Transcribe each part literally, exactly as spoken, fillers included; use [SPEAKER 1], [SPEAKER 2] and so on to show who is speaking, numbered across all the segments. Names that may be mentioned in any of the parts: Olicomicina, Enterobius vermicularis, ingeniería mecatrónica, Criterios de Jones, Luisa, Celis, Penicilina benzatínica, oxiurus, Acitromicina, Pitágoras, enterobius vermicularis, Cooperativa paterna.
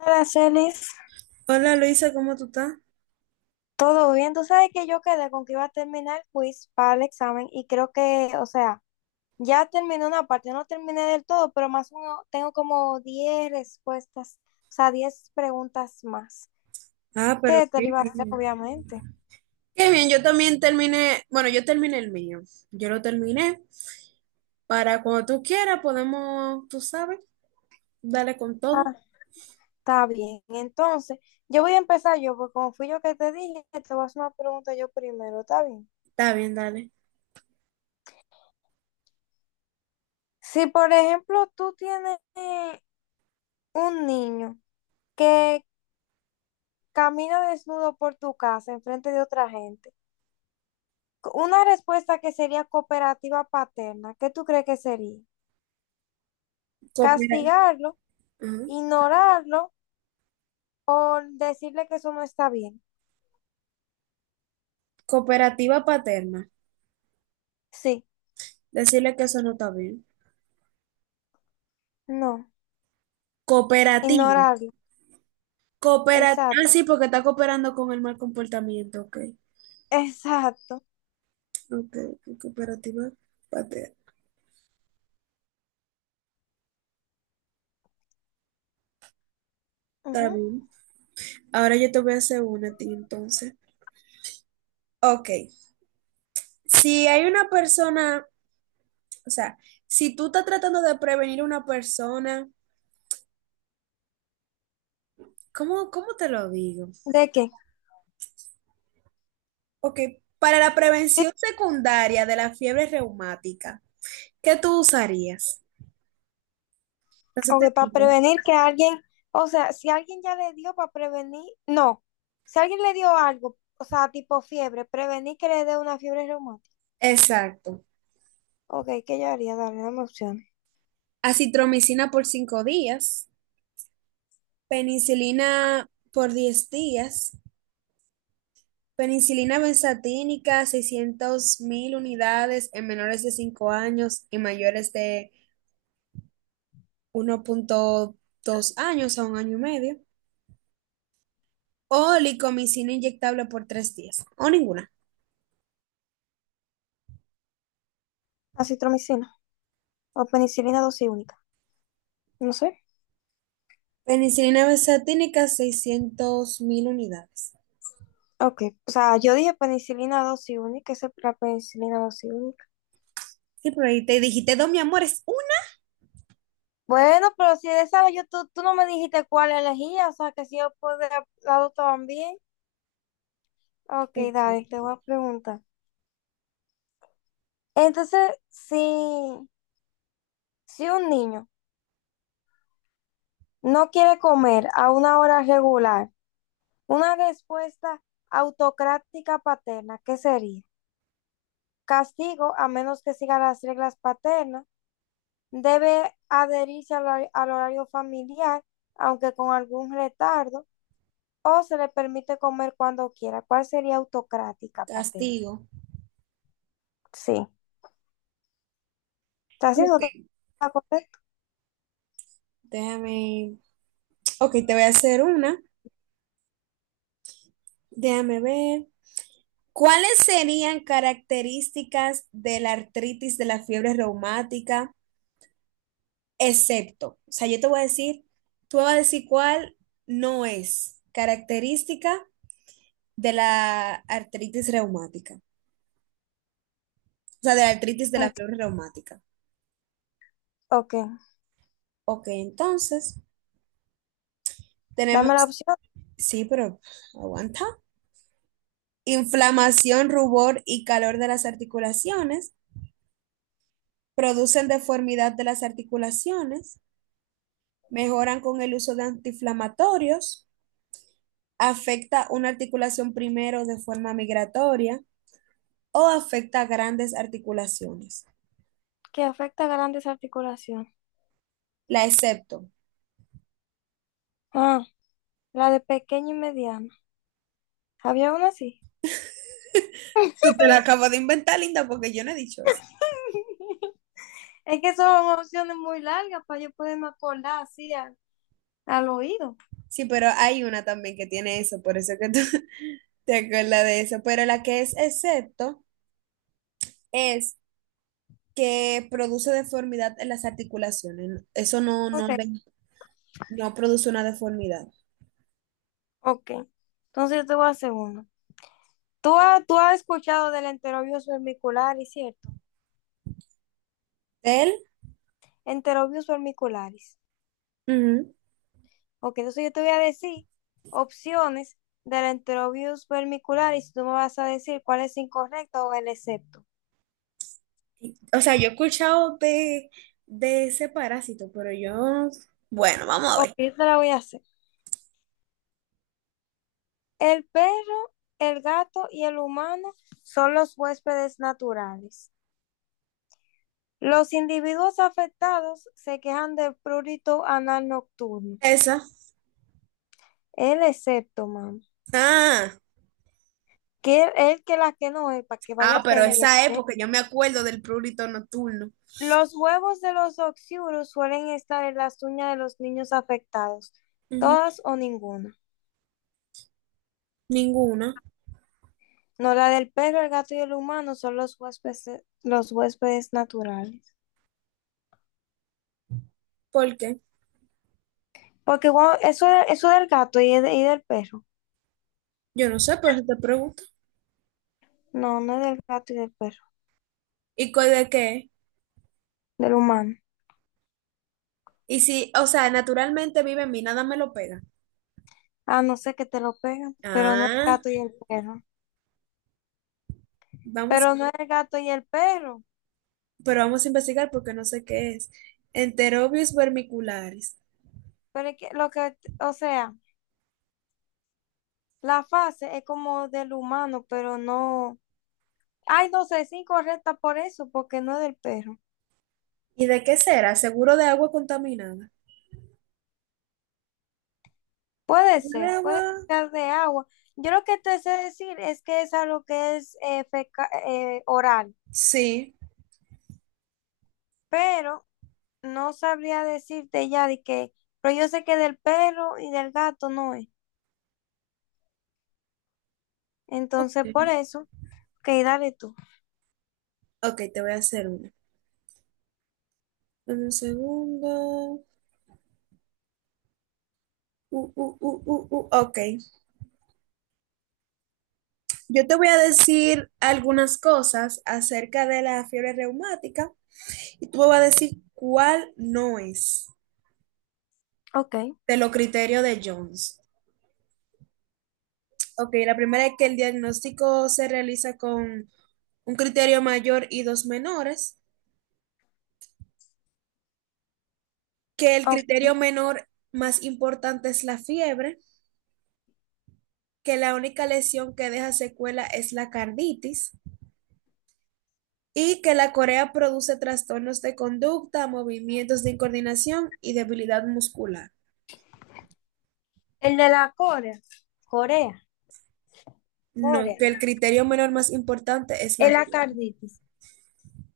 [SPEAKER 1] Hola, Celis.
[SPEAKER 2] Hola Luisa, ¿cómo tú estás?
[SPEAKER 1] ¿Todo bien? Tú sabes que yo quedé con que iba a terminar el quiz para el examen y creo que, o sea, ya terminé una parte, no terminé del todo, pero más uno, tengo como diez respuestas, o sea, diez preguntas más,
[SPEAKER 2] Ah, pero
[SPEAKER 1] que te
[SPEAKER 2] qué
[SPEAKER 1] lo iba a hacer,
[SPEAKER 2] bien.
[SPEAKER 1] obviamente.
[SPEAKER 2] Qué bien, yo también terminé, bueno, yo terminé el mío, yo lo terminé. Para cuando tú quieras podemos, tú sabes, dale con todo.
[SPEAKER 1] Ah, está bien. Entonces, yo voy a empezar yo, porque como fui yo que te dije, te voy a hacer una pregunta yo primero, ¿está bien?
[SPEAKER 2] Está bien, dale.
[SPEAKER 1] Si, por ejemplo, tú tienes eh, un niño, que camina desnudo por tu casa enfrente de otra gente. Una respuesta que sería cooperativa paterna, ¿qué tú crees que sería?
[SPEAKER 2] Coopera-
[SPEAKER 1] ¿Castigarlo,
[SPEAKER 2] ajá.
[SPEAKER 1] ignorarlo o decirle que eso no está bien?
[SPEAKER 2] Cooperativa paterna,
[SPEAKER 1] Sí,
[SPEAKER 2] decirle que eso no está bien.
[SPEAKER 1] no,
[SPEAKER 2] Cooperativa,
[SPEAKER 1] ignorarlo.
[SPEAKER 2] cooperativa, ah,
[SPEAKER 1] Exacto,
[SPEAKER 2] sí, porque está cooperando con el mal comportamiento, ok.
[SPEAKER 1] exacto.
[SPEAKER 2] Ok, ok, cooperativa paterna, está
[SPEAKER 1] Ujú.
[SPEAKER 2] bien. Ahora yo te voy a hacer una a ti entonces. Ok. Si hay una persona, o sea, si tú estás tratando de prevenir a una persona, ¿cómo, cómo te lo digo?
[SPEAKER 1] ¿De qué?
[SPEAKER 2] Ok, para la prevención secundaria de la fiebre reumática, ¿qué tú usarías? Entonces
[SPEAKER 1] O
[SPEAKER 2] te
[SPEAKER 1] que para
[SPEAKER 2] digo.
[SPEAKER 1] prevenir que alguien, o sea, si alguien ya le dio para prevenir, no, si alguien le dio algo, o sea, tipo fiebre, prevenir que le dé una fiebre reumática.
[SPEAKER 2] Exacto.
[SPEAKER 1] Ok, ¿qué yo haría? Darle dame opciones.
[SPEAKER 2] Acitromicina por cinco días, penicilina por diez días, penicilina benzatínica seiscientos mil unidades en menores de cinco años y mayores de uno punto dos años a un año y medio. Olicomicina inyectable por tres días, o ninguna.
[SPEAKER 1] Acitromicina. O penicilina dosis única. No sé.
[SPEAKER 2] Penicilina besatínica, seiscientos mil unidades.
[SPEAKER 1] Ok. O sea, yo dije penicilina dosis única. Esa es la penicilina dosis única.
[SPEAKER 2] Sí, pero ahí te dijiste, dos, mi amor, es una.
[SPEAKER 1] Bueno, pero si de esa yo, tú, tú no me dijiste cuál elegía. O sea, que si yo puedo la también. Ok,
[SPEAKER 2] Ok,
[SPEAKER 1] dale, te voy a preguntar. Entonces, si, si un niño no quiere comer a una hora regular, una respuesta autocrática paterna, ¿qué sería? Castigo a menos que siga las reglas paternas. Debe adherirse al, hora- al horario familiar, aunque con algún retardo, o se le permite comer cuando quiera. ¿Cuál sería autocrática, Patel?
[SPEAKER 2] castigo.
[SPEAKER 1] Sí. ¿Está así? ¿Eso
[SPEAKER 2] Ok,
[SPEAKER 1] está correcto?
[SPEAKER 2] déjame. Ok, te voy a hacer una. Déjame ver. ¿Cuáles serían características de la artritis de la fiebre reumática, excepto? O sea, yo te voy a decir, tú me vas a decir cuál no es característica de la artritis reumática. O sea, de la artritis de la
[SPEAKER 1] Ok.
[SPEAKER 2] fiebre reumática.
[SPEAKER 1] Ok.
[SPEAKER 2] Ok, entonces
[SPEAKER 1] Dame la
[SPEAKER 2] tenemos,
[SPEAKER 1] opción
[SPEAKER 2] sí, pero aguanta. Inflamación, rubor y calor de las articulaciones. Producen deformidad de las articulaciones. Mejoran con el uso de antiinflamatorios. Afecta una articulación primero de forma migratoria o afecta grandes articulaciones.
[SPEAKER 1] que afecta a grandes articulaciones.
[SPEAKER 2] La excepto.
[SPEAKER 1] Ah, la de pequeño y mediano. ¿Había una así?
[SPEAKER 2] Tú te la acabas de inventar, Linda, porque yo no he dicho eso.
[SPEAKER 1] Es que son opciones muy largas para yo poderme acordar así al, al oído.
[SPEAKER 2] Sí, pero hay una también que tiene eso, por eso que tú... ¿Te acuerdas de eso? Pero la que es excepto es que produce deformidad en las articulaciones. Eso no, no,
[SPEAKER 1] Ok,
[SPEAKER 2] de- no produce una deformidad.
[SPEAKER 1] ok. Entonces yo te voy a hacer una. Tú, ha- tú has escuchado del enterobius vermicularis, ¿cierto?
[SPEAKER 2] Él,
[SPEAKER 1] Enterobius vermicularis.
[SPEAKER 2] ujú.
[SPEAKER 1] Ok, entonces yo te voy a decir opciones del enterobius vermicularis y tú me vas a decir cuál es incorrecto o el excepto.
[SPEAKER 2] O sea, yo he escuchado de, de ese parásito, pero yo, bueno, vamos a
[SPEAKER 1] Ok,
[SPEAKER 2] ver.
[SPEAKER 1] yo te la voy a hacer. El perro, el gato y el humano son los huéspedes naturales. Los individuos afectados se quejan de prurito anal nocturno.
[SPEAKER 2] Esa.
[SPEAKER 1] El excepto, mamá.
[SPEAKER 2] Ah,
[SPEAKER 1] Que él él que la que no es, para que vaya
[SPEAKER 2] ah, pero esa es
[SPEAKER 1] pendiente.
[SPEAKER 2] porque yo me acuerdo del prurito nocturno.
[SPEAKER 1] Los huevos de los oxiurus suelen estar en las uñas de los niños afectados,
[SPEAKER 2] Ujú.
[SPEAKER 1] todas o ninguna.
[SPEAKER 2] Ninguna.
[SPEAKER 1] No, la del perro, el gato y el humano son los huéspedes, los huéspedes naturales.
[SPEAKER 2] ¿Por qué?
[SPEAKER 1] Porque bueno, eso, eso del gato y, de- y del perro.
[SPEAKER 2] Yo no sé, por eso te pregunto.
[SPEAKER 1] No, no es del gato y del perro,
[SPEAKER 2] ¿Y cuál de qué?
[SPEAKER 1] del humano.
[SPEAKER 2] Y si, o sea, naturalmente vive en mí, nada me lo pega.
[SPEAKER 1] Ah, no sé que te lo pegan, pero no es el
[SPEAKER 2] Ah,
[SPEAKER 1] gato y el perro.
[SPEAKER 2] vamos,
[SPEAKER 1] Pero no es el gato y el perro.
[SPEAKER 2] pero vamos a investigar porque no sé qué es. Enterobius vermicularis.
[SPEAKER 1] Pero es que lo que, o sea, la fase es como del humano, pero no. Ay, no sé, es incorrecta por eso, porque no es del perro.
[SPEAKER 2] ¿Y de qué será? Seguro de agua contaminada.
[SPEAKER 1] Puede
[SPEAKER 2] ¿De
[SPEAKER 1] ser, puede
[SPEAKER 2] agua?
[SPEAKER 1] ser de agua. Yo lo que te sé decir es que es algo que es eh, feca- eh, oral,
[SPEAKER 2] Sí.
[SPEAKER 1] pero no sabría decirte ya de que, pero yo sé que del perro y del gato no es.
[SPEAKER 2] Ok.
[SPEAKER 1] Entonces, por eso, que dale tú.
[SPEAKER 2] Ok, te voy a hacer una. En un segundo. Uh, uh, uh, uh, uh, Ok. Yo te voy a decir algunas cosas acerca de la fiebre reumática y tú me vas a decir cuál no es
[SPEAKER 1] Ok,
[SPEAKER 2] de los criterios de Jones. Ok, la primera es que el diagnóstico se realiza con un criterio mayor y dos menores, que el
[SPEAKER 1] ok.
[SPEAKER 2] criterio menor más importante es la fiebre, que la única lesión que deja secuela es la carditis y que la corea produce trastornos de conducta, movimientos de incoordinación y debilidad muscular.
[SPEAKER 1] El de la Corea, Corea,
[SPEAKER 2] No, que el
[SPEAKER 1] Corea,
[SPEAKER 2] criterio menor más importante es la
[SPEAKER 1] el
[SPEAKER 2] fiebre.
[SPEAKER 1] acarditis.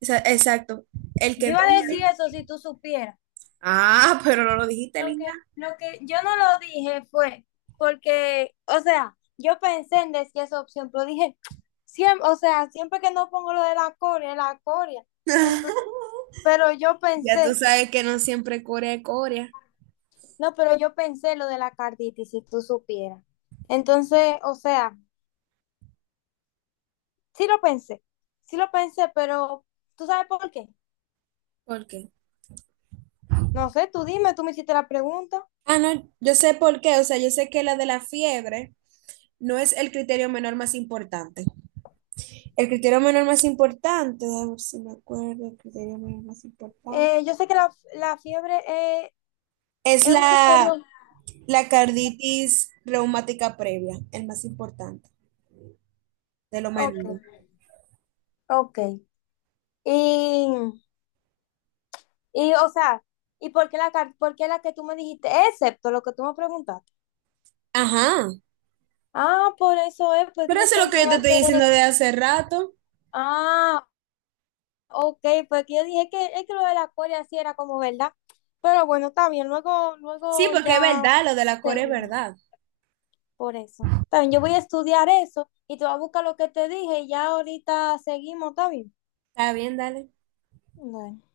[SPEAKER 2] Esa- Exacto, el que
[SPEAKER 1] Yo
[SPEAKER 2] no...
[SPEAKER 1] iba a decir
[SPEAKER 2] une.
[SPEAKER 1] eso si tú supieras.
[SPEAKER 2] Ah, pero no lo dijiste,
[SPEAKER 1] Lo que,
[SPEAKER 2] linda.
[SPEAKER 1] lo que yo no lo dije fue porque, o sea, yo pensé en decir esa opción, pero dije, siempre, o sea, siempre que no pongo lo de la coria, la coria. Entonces, pero yo
[SPEAKER 2] Ya tú
[SPEAKER 1] pensé,
[SPEAKER 2] sabes que no siempre corea es corea.
[SPEAKER 1] no, pero yo pensé lo de la carditis, si tú supieras. Entonces, o sea, sí lo pensé, sí lo pensé, pero ¿tú sabes por qué?
[SPEAKER 2] ¿Por qué?
[SPEAKER 1] No sé, tú dime, tú me hiciste la pregunta.
[SPEAKER 2] Ah, no, yo sé por qué, o sea, yo sé que la de la fiebre no es el criterio menor más importante. El criterio menor más importante, a ver si me acuerdo, el criterio menor más importante,
[SPEAKER 1] Eh, yo sé que la, la fiebre es,
[SPEAKER 2] es
[SPEAKER 1] es un
[SPEAKER 2] la,
[SPEAKER 1] criterio.
[SPEAKER 2] la carditis reumática previa, el más importante, de lo
[SPEAKER 1] Ok,
[SPEAKER 2] menos.
[SPEAKER 1] ok. Y Y, o sea, ¿y por qué la, car- por qué la que tú me dijiste, excepto lo que tú me preguntaste?
[SPEAKER 2] Ajá,
[SPEAKER 1] Ah, por eso es, porque
[SPEAKER 2] pero
[SPEAKER 1] yo
[SPEAKER 2] eso es lo que yo te
[SPEAKER 1] pensaba
[SPEAKER 2] estoy
[SPEAKER 1] que,
[SPEAKER 2] diciendo de hace rato.
[SPEAKER 1] ah, ok, porque yo dije que es que lo de la Corea sí era como verdad. Pero bueno, está bien, luego,
[SPEAKER 2] Sí,
[SPEAKER 1] luego
[SPEAKER 2] porque es
[SPEAKER 1] ya
[SPEAKER 2] verdad, lo de la core es
[SPEAKER 1] seguimos
[SPEAKER 2] verdad.
[SPEAKER 1] por eso. Está bien, yo voy a estudiar eso y te voy a buscar lo que te dije y ya ahorita seguimos, ¿está bien?
[SPEAKER 2] Está bien, dale.
[SPEAKER 1] Bueno.